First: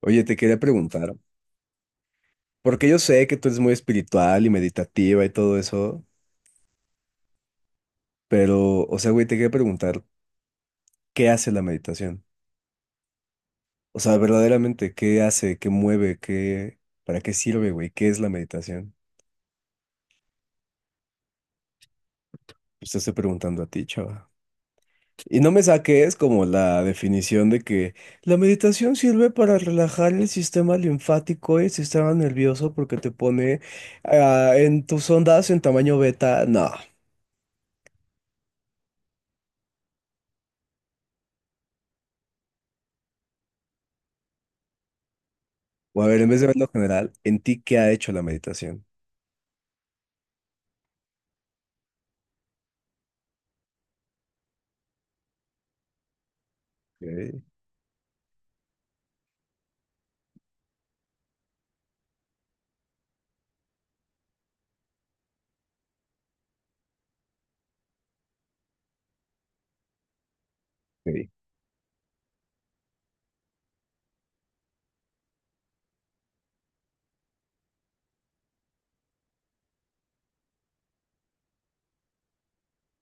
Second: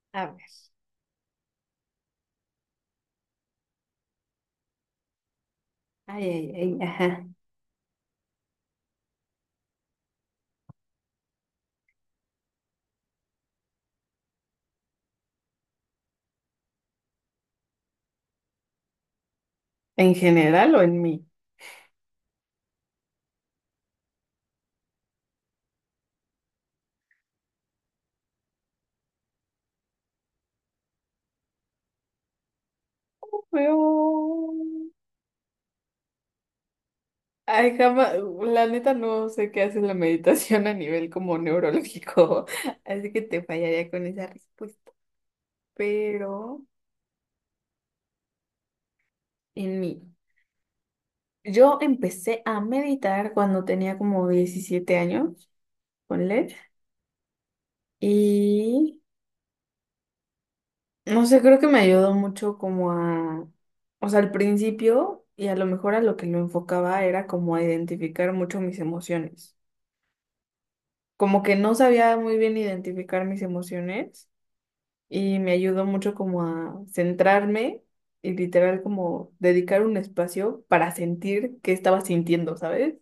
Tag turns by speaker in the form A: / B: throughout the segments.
A: Oye,
B: A
A: te
B: ver.
A: quería preguntar, porque yo sé que tú eres muy espiritual y meditativa y todo eso,
B: Ay, ay, ay, ajá.
A: pero, o sea, güey, te quería preguntar, ¿qué hace la meditación? O sea, verdaderamente, ¿qué hace? ¿Qué mueve? ¿Qué, para qué sirve, güey? ¿Qué es la meditación?
B: ¿En general o en mí?
A: Pues te estoy preguntando a ti, chava. Y no me saques como la definición de que la meditación sirve para relajar el sistema linfático y el sistema nervioso porque te pone en
B: Veo.
A: tus ondas en tamaño beta. No.
B: Ay, jamás. La neta no sé qué hace la meditación a nivel como neurológico. Así que te fallaría con esa respuesta.
A: O a ver, en vez de
B: Pero
A: verlo general, ¿en ti qué ha hecho la meditación?
B: en mí. Yo empecé a meditar cuando tenía como 17 años, ponle.
A: Ok,
B: Y no sé, creo que me ayudó mucho como a. O sea, al principio. Y a lo mejor a lo que lo enfocaba era como a identificar mucho mis emociones.
A: ok.
B: Como que no sabía muy bien identificar mis emociones y me ayudó mucho como a centrarme y literal como dedicar un espacio para sentir qué estaba sintiendo, ¿sabes?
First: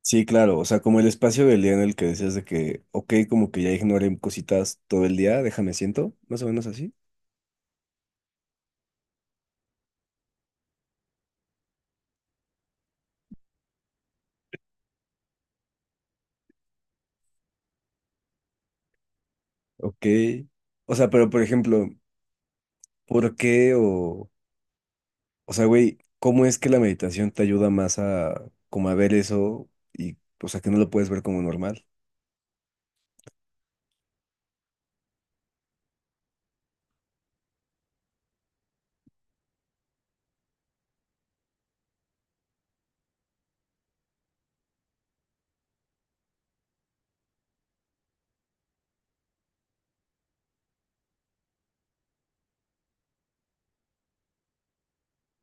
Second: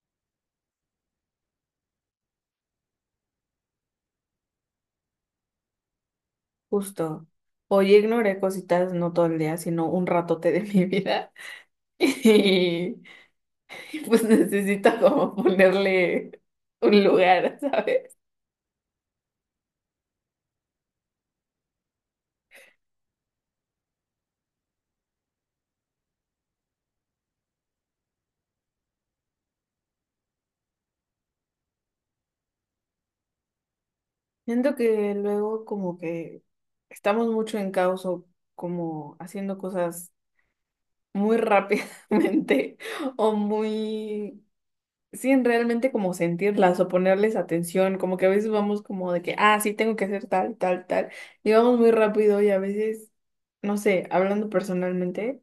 A: Sí, claro, o sea, como el espacio del día en el que decías de que, ok, como que ya ignoré cositas todo el día, déjame siento, más o menos así.
B: Justo. O yo ignoré cositas no todo el día, sino un ratote de mi vida y pues necesito como ponerle un lugar, ¿sabes?
A: Ok. O sea, pero por ejemplo, ¿por qué o sea, güey, cómo es que la meditación te ayuda más a, como a ver eso y, o sea, que no lo puedes ver como normal?
B: Siento que luego como que estamos mucho en caos o como haciendo cosas muy rápidamente o muy sin realmente como sentirlas o ponerles atención, como que a veces vamos como de que, ah, sí, tengo que hacer tal, tal, tal, y vamos muy rápido y a veces, no sé, hablando personalmente.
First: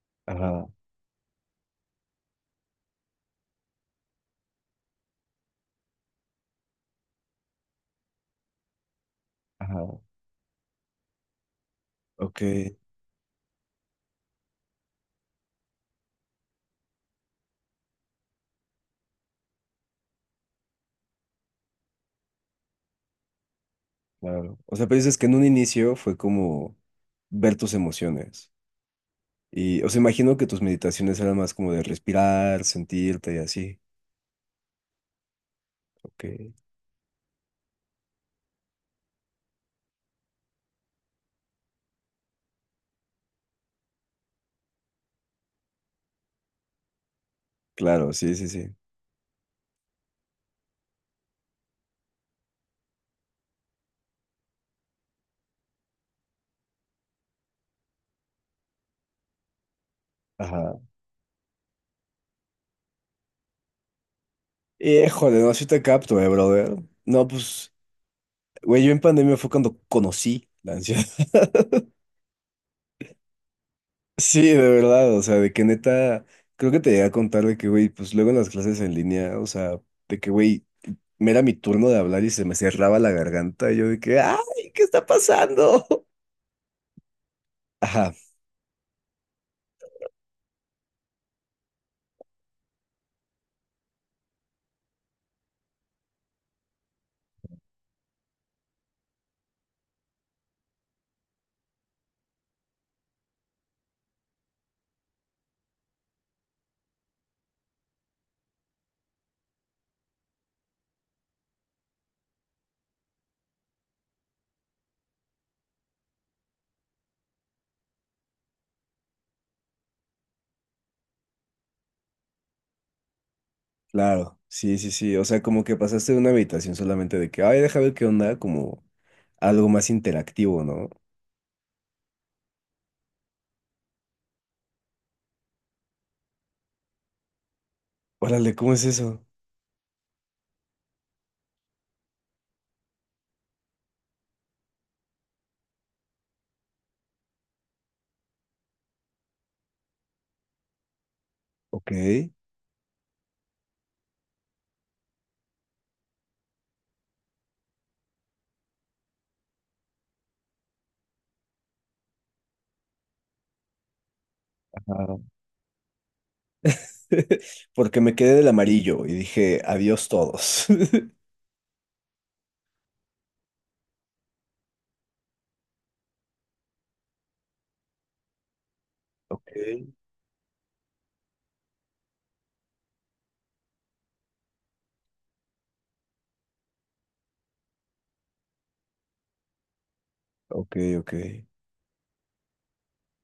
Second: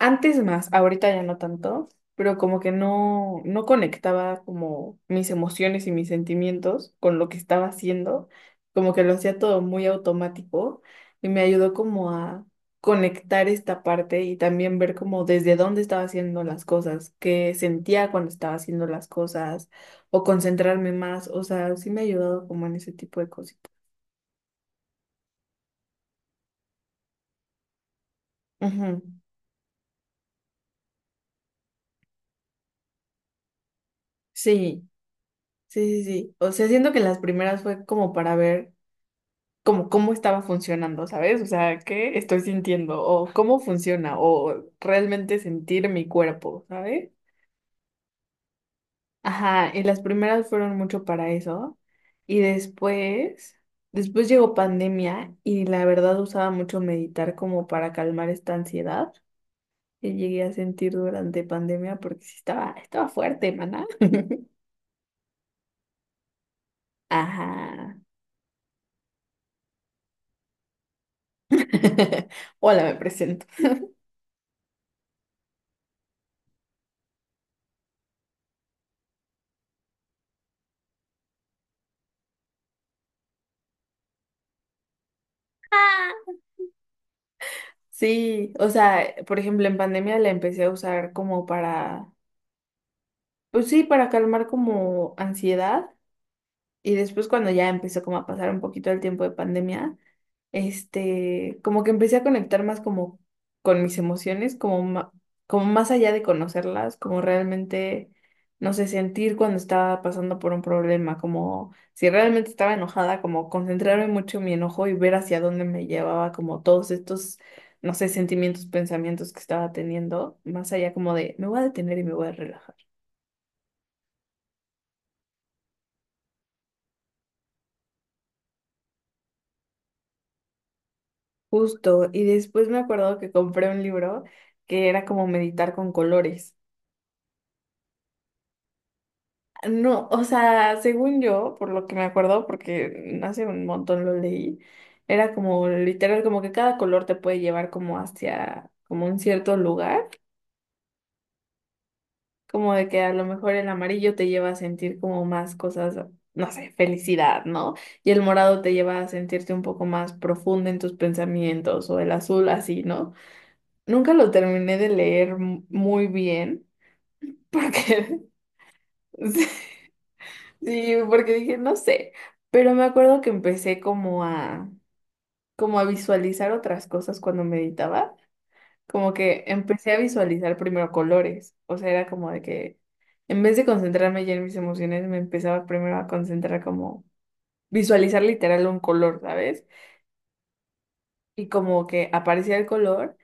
B: Antes
A: Ajá,
B: más, ahorita ya no tanto, pero como que no conectaba como mis emociones y mis sentimientos con lo que estaba haciendo, como que lo hacía todo muy
A: ajá.
B: automático y me ayudó como
A: Ok,
B: a conectar esta parte y también ver como desde dónde estaba haciendo las cosas, qué sentía cuando estaba haciendo las cosas o concentrarme más, o sea, sí me ha ayudado como en ese tipo de cositas.
A: claro. O sea, pero dices que en un inicio fue como ver tus emociones.
B: Ujú.
A: Y, o sea, imagino que tus meditaciones eran más como de respirar, sentirte y así.
B: Sí, sí, sí,
A: Ok.
B: sí. O sea, siento que las primeras fue como para ver. Como cómo estaba funcionando, ¿sabes? O sea, ¿qué estoy sintiendo? O cómo funciona, o realmente sentir mi cuerpo, ¿sabes?
A: Claro, sí, sí, sí.
B: Ajá, y las primeras fueron mucho para eso. Y después, después llegó pandemia y la verdad usaba mucho meditar como para calmar esta ansiedad que llegué a
A: Ajá.
B: sentir durante pandemia porque sí estaba fuerte, maná.
A: Híjole, no, sí te capto, brother. No, pues,
B: Ajá.
A: güey, yo en pandemia fue cuando conocí la ansiedad.
B: Hola, me presento.
A: Sí, de verdad, o sea, de que neta, creo que te llegué a contar de que, güey, pues luego en las clases en línea, o sea, de que, güey, me era mi turno de hablar y se me cerraba la garganta y yo de que, ay, ¿qué está pasando? Ajá,
B: Sí, o sea, por ejemplo, en pandemia la empecé a usar como para, pues sí, para calmar como ansiedad. Y después cuando ya empezó como a pasar un poquito el tiempo de pandemia, como que empecé a conectar más como con mis emociones, como, como más allá de conocerlas, como realmente, no sé, sentir cuando estaba pasando por un problema, como si realmente estaba enojada, como concentrarme mucho en mi enojo y ver hacia dónde me llevaba como todos estos, no sé, sentimientos, pensamientos que estaba teniendo, más allá como de, me voy a detener y me voy a relajar.
A: claro, sí, sí, sí. O sea, como que pasaste de una habitación solamente de que, ay, deja ver qué onda, como algo más interactivo, ¿no?
B: Justo, y después me acuerdo que compré un libro que era como meditar con colores.
A: Órale, ¿cómo es eso?
B: No, o sea, según yo, por lo que me acuerdo, porque hace un montón lo leí, era como literal, como que cada color te puede llevar como hacia, como un cierto lugar,
A: Ok.
B: como de que a lo mejor el amarillo te lleva a sentir como más cosas, no sé, felicidad, ¿no? Y el morado te lleva a sentirte un poco más profundo en tus pensamientos, o el azul así, ¿no? Nunca lo terminé de
A: Ajá.
B: leer muy bien.
A: Porque me
B: Porque,
A: quedé del amarillo y
B: sí,
A: dije, adiós todos.
B: sí, porque dije, no sé, pero me acuerdo que empecé como a, como a visualizar otras cosas cuando meditaba, como que
A: Ok,
B: empecé a visualizar primero colores, o sea, era como de que en vez de concentrarme ya en mis emociones, me empezaba primero a concentrar como visualizar literal un color, ¿sabes?
A: ok, ok.
B: Y como que aparecía el color.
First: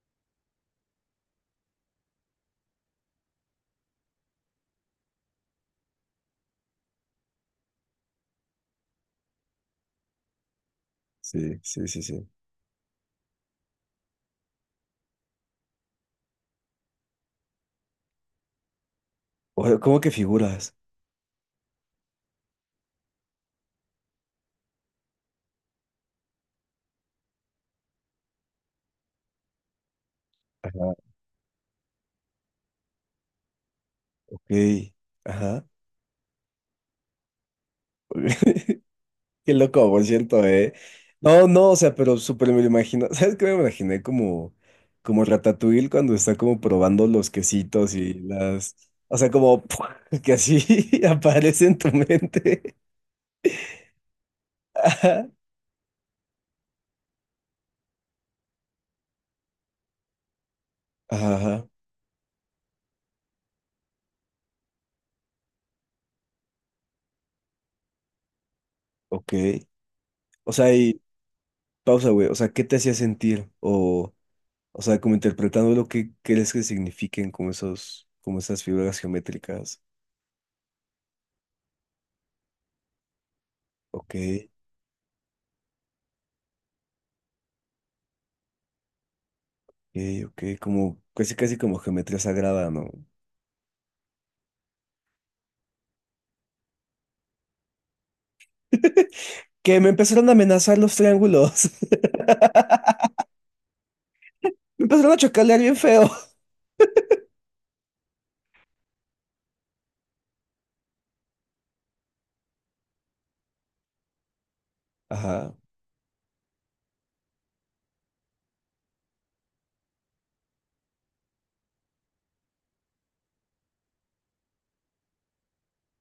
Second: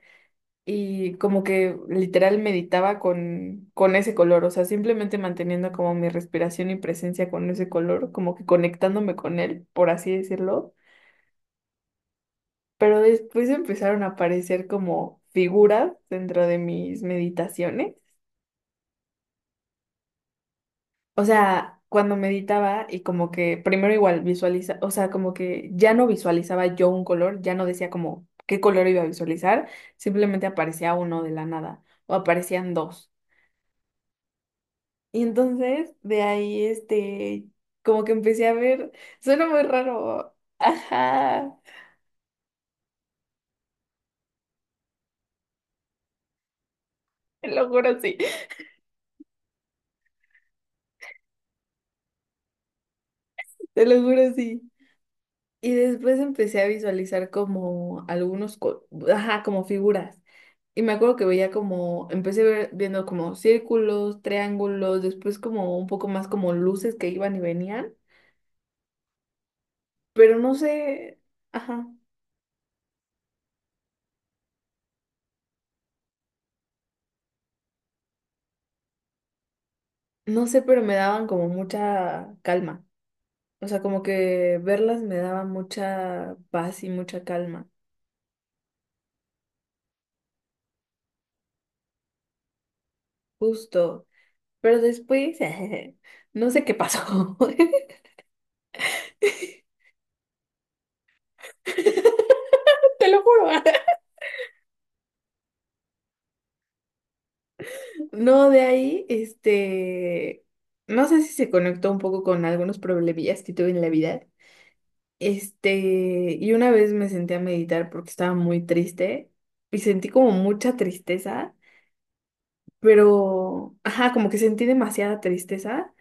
B: Y como que literal meditaba con ese color, o sea, simplemente manteniendo como mi respiración y presencia con ese color, como que conectándome con él, por así decirlo.
A: Sí, sí, sí, sí.
B: Pero después empezaron a aparecer como figuras dentro de mis meditaciones.
A: O- ¿Cómo que figuras?
B: O sea, cuando meditaba y como que primero igual visualiza, o sea, como que ya no visualizaba yo un color, ya no decía como qué color iba a visualizar, simplemente aparecía
A: Ajá,
B: uno de la nada o aparecían dos.
A: ok.
B: Y
A: Ajá.
B: entonces de ahí, como que empecé a ver, suena
A: Qué
B: muy
A: loco, por
B: raro,
A: cierto, ¿eh? No,
B: ajá,
A: no, o sea, pero súper me lo imagino. ¿Sabes qué me imaginé? Como, como Ratatouille cuando está como probando los
B: te lo
A: quesitos
B: juro
A: y
B: sí,
A: las... O sea, como que así aparece en tu mente.
B: te lo juro sí.
A: Ajá,
B: Y después empecé a visualizar como algunos, ajá, como figuras. Y me acuerdo que veía
A: ajá,
B: como, empecé viendo como círculos, triángulos, después como un poco más como luces que iban y venían,
A: ok.
B: pero
A: O
B: no
A: sea, y
B: sé, ajá,
A: pausa, güey. O sea, ¿qué te hacía sentir? O sea, como interpretando lo que crees que signifiquen como esos, como esas figuras geométricas.
B: no sé, pero me daban como mucha calma. O sea, como
A: Ok,
B: que verlas me daba mucha paz y mucha calma,
A: ok, ok. Como, casi, casi como geometría sagrada, ¿no?
B: justo. Pero después, no sé qué pasó.
A: Que me empezaron a amenazar los triángulos.
B: Te lo juro.
A: Me empezaron a chocalear bien feo.
B: No, de ahí, no sé si se conectó un poco con algunos problemillas que tuve en la vida.
A: Ajá,
B: Este, y una vez me senté a meditar porque estaba muy triste y sentí como mucha tristeza, pero, ajá, como que sentí demasiada tristeza.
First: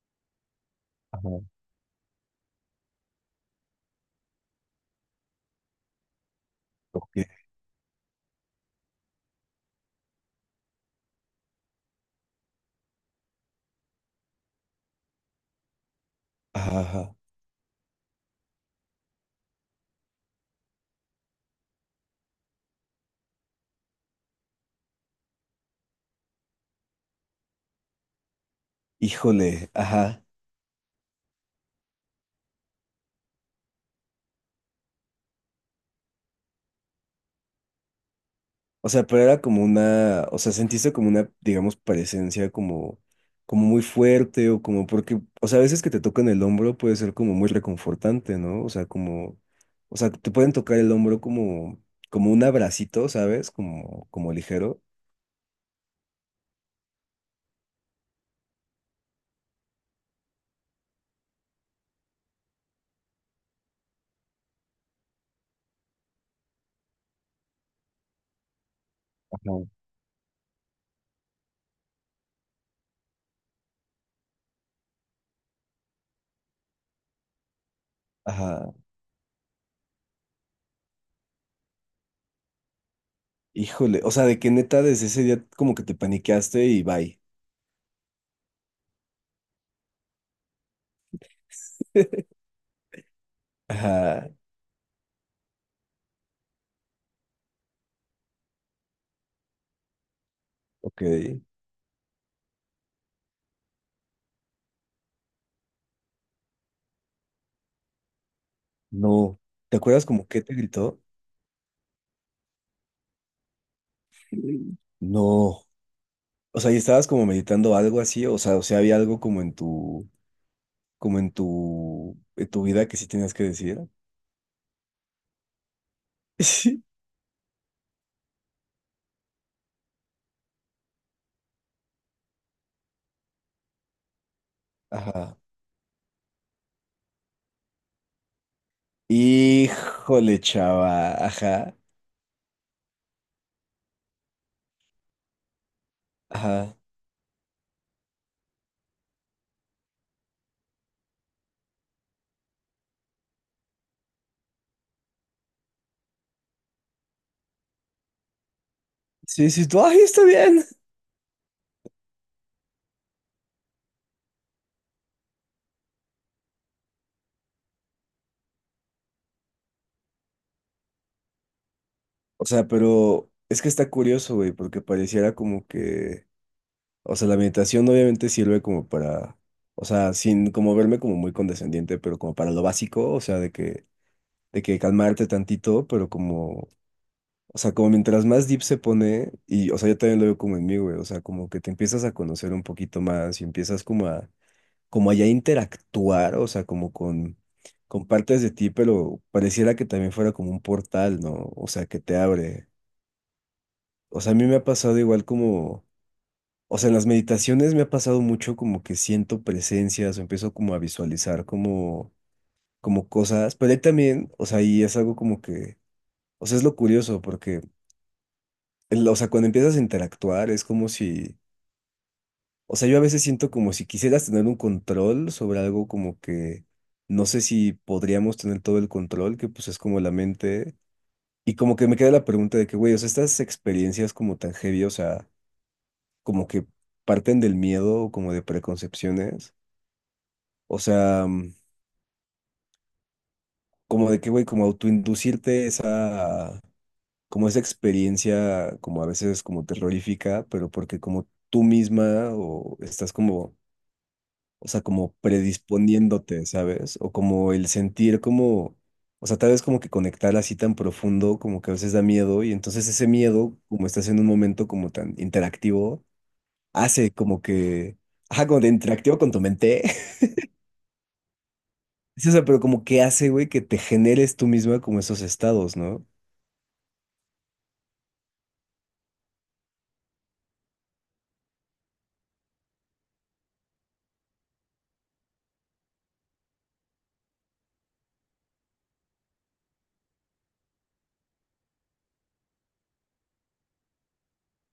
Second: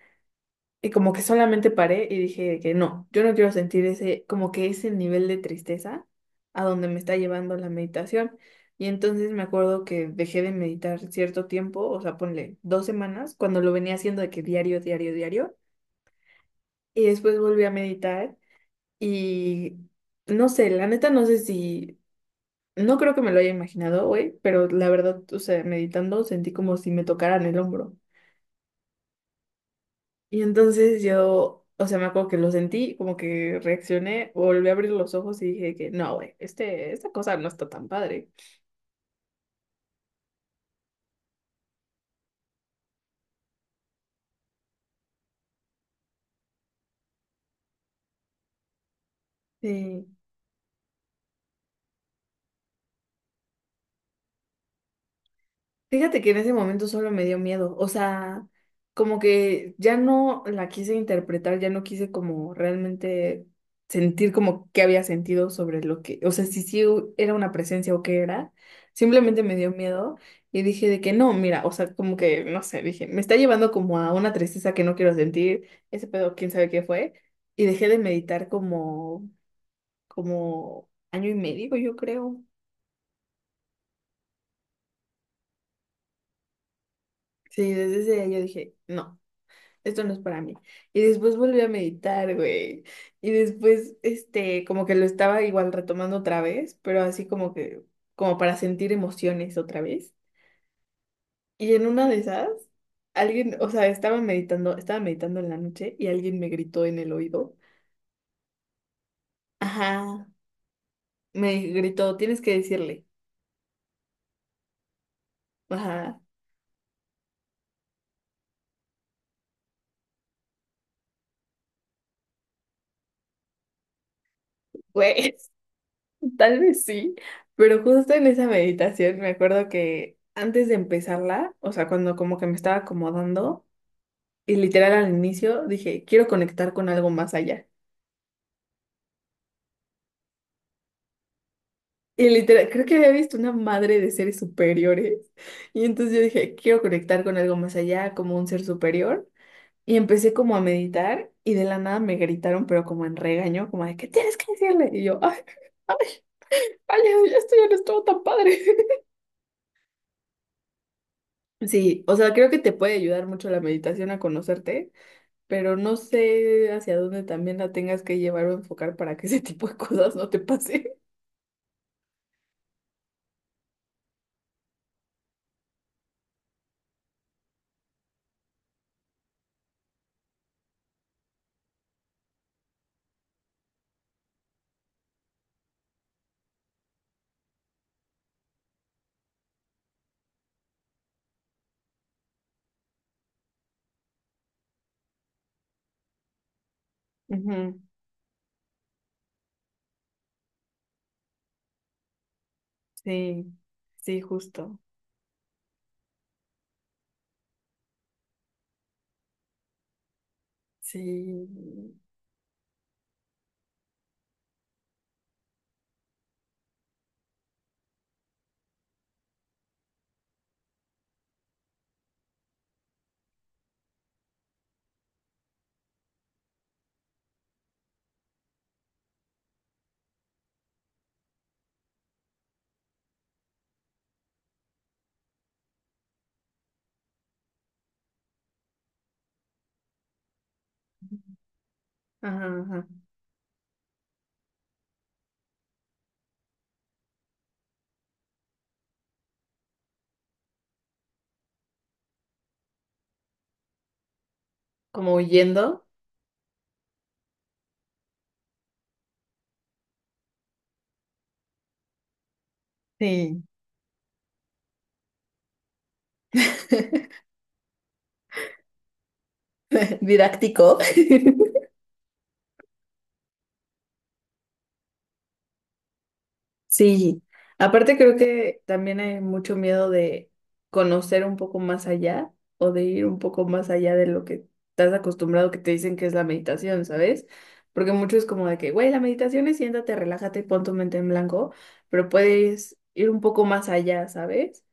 B: Y como que
A: ajá,
B: solamente paré y dije que no, yo no quiero sentir ese, como que ese nivel de tristeza a donde me está
A: ok,
B: llevando la meditación. Y entonces me acuerdo que dejé de meditar cierto tiempo, o sea, ponle 2 semanas, cuando lo venía haciendo de que diario, diario, diario.
A: ajá,
B: Y
A: ajá.
B: después volví a meditar y no sé, la neta no sé si, no creo que me lo haya imaginado hoy, pero la verdad, o sea, meditando sentí como si me tocaran el hombro.
A: Híjole, ajá.
B: Y entonces yo, o sea, me acuerdo que lo sentí, como que reaccioné, volví a abrir los ojos y dije que no, güey, esta cosa no está tan padre.
A: O sea, pero era como una, o sea, sentiste como una, digamos, presencia como, como muy fuerte o como porque, o sea, a veces que te tocan el hombro puede ser como muy reconfortante, ¿no? O sea, como, o
B: Sí.
A: sea, te pueden tocar el hombro como, como un abracito, ¿sabes? Como, como ligero.
B: Fíjate que en ese momento solo me dio miedo, o sea, como que ya no la quise interpretar, ya no quise como realmente sentir como qué había sentido sobre lo que, o sea, si era una presencia o qué era, simplemente me
A: Ajá.
B: dio miedo y dije de que no, mira, o sea, como que, no sé, dije, me está llevando como a una tristeza que no quiero sentir, ese pedo, quién sabe qué fue, y dejé de meditar
A: Ajá.
B: como, como año y medio, yo creo.
A: Híjole, o sea, de que neta desde ese día como que te paniqueaste y bye.
B: Sí, desde ese día yo dije, no. Esto no es para mí. Y después volví a meditar, güey. Y después,
A: Ajá,
B: como que lo estaba igual retomando otra vez, pero así como que, como para sentir emociones otra vez.
A: ok.
B: Y en una de esas, alguien, o sea, estaba meditando en la noche y alguien me gritó en el oído.
A: No. ¿Te acuerdas como
B: Ajá,
A: qué te gritó?
B: me gritó, tienes que decirle.
A: Mm. No.
B: Ajá,
A: O sea, y estabas como meditando algo así, o sea, había algo como en tu vida que sí tenías que decir.
B: güey, tal
A: Sí.
B: vez sí, pero justo en esa meditación me acuerdo que antes de empezarla, o sea, cuando como que me estaba acomodando, y literal al
A: Ajá.
B: inicio dije, quiero conectar con algo más allá.
A: Híjole, chava. Ajá.
B: Y literal, creo que había visto una madre de seres superiores. Y entonces yo dije,
A: Ajá.
B: quiero conectar con algo más allá, como un ser superior. Y empecé como a meditar y de la nada me gritaron, pero como en regaño, como de, ¿qué tienes que decirle? Y yo, ay, ay, ay, ya esto ya no estuvo tan padre.
A: Sí, sí, tú, ay, está bien.
B: Sí, o sea, creo que te puede ayudar mucho la meditación a conocerte, pero no sé hacia dónde también la tengas que llevar o enfocar para que ese tipo de cosas no te pase.
A: O sea, pero es que está curioso, güey, porque pareciera como que o sea, la meditación obviamente sirve como para, o sea, sin como verme como muy condescendiente, pero como para lo básico, o sea, de que calmarte tantito, pero como, o sea, como mientras más deep se pone, y, o sea, yo también lo veo como en mí, güey, o sea, como que te empiezas a conocer un poquito más y empiezas como a, como a ya interactuar, o sea, como
B: Ujú.
A: con partes de ti, pero pareciera que también fuera como un portal, ¿no? O sea, que te abre.
B: Sí, sí,
A: O sea, a mí me ha
B: justo.
A: pasado igual como o sea, en las meditaciones me ha pasado mucho como que siento presencias o empiezo como a visualizar
B: Sí.
A: como, como cosas, pero ahí también, o sea, ahí es algo como que, o sea, es lo curioso porque, el- o sea, cuando empiezas a interactuar es como si, o sea, yo a veces siento como si quisieras tener un control sobre algo como que, no sé si podríamos tener todo el control, que pues es como la mente, y como que me queda la pregunta de que, güey, o sea, estas experiencias como tan heavy, o sea, como que parten del miedo o como de preconcepciones. O sea, mm,
B: Ajá, ajá.
A: como de que, güey, como autoinducirte esa, como esa experiencia, como a veces como terrorífica, pero porque como tú misma o estás como, o sea, como
B: Como huyendo.
A: predisponiéndote, ¿sabes? O como el sentir como, o sea, tal vez como que conectar así tan profundo, como que a veces da miedo y entonces ese
B: Sí.
A: miedo, como estás en un momento como tan interactivo, hace como que, ajá, como de interactivo con tu mente.
B: Didáctico.
A: Sí, o pero como que hace, güey, que te generes tú misma como esos estados, ¿no?
B: Sí. Aparte creo que también hay mucho miedo de conocer un poco más allá o de ir un poco más allá de lo que estás acostumbrado que te dicen que es la meditación, ¿sabes? Porque mucho es como de que, güey, la meditación es siéntate, relájate, pon tu mente en blanco, pero puedes ir un poco más allá, ¿sabes?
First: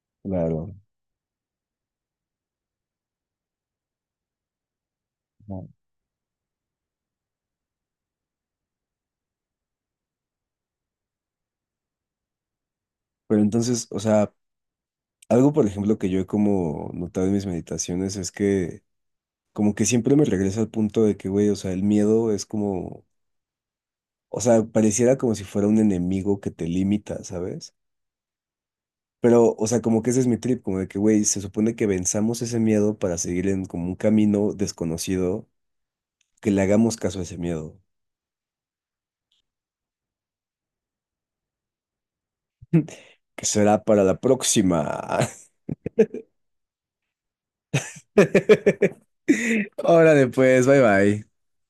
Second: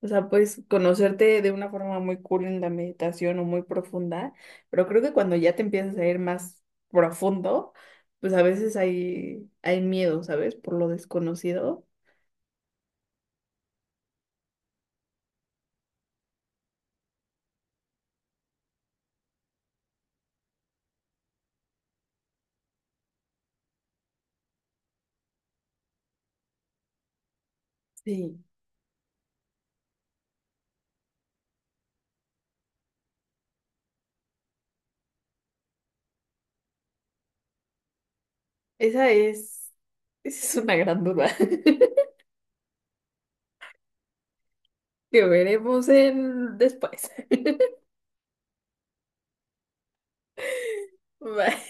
B: O sea, puedes
A: Claro.
B: conocerte de una forma muy cool en la meditación o muy profunda, pero creo que cuando ya te
A: No.
B: empiezas a ir más profundo, pues a veces hay miedo, ¿sabes? Por lo desconocido.
A: Pero entonces, o sea, algo por ejemplo que yo he como notado en mis meditaciones es que como que siempre me regresa al punto de que, güey, o sea, el miedo es como, o sea, pareciera como si fuera un enemigo que te limita, ¿sabes?
B: Sí,
A: Pero, o sea, como que ese es mi trip, como de que, güey, se supone que venzamos ese miedo para seguir en como un camino desconocido, que le hagamos caso a ese miedo,
B: esa es, esa es una gran duda
A: que será para la próxima.
B: que veremos en después.
A: Órale, pues, bye bye.
B: Bye.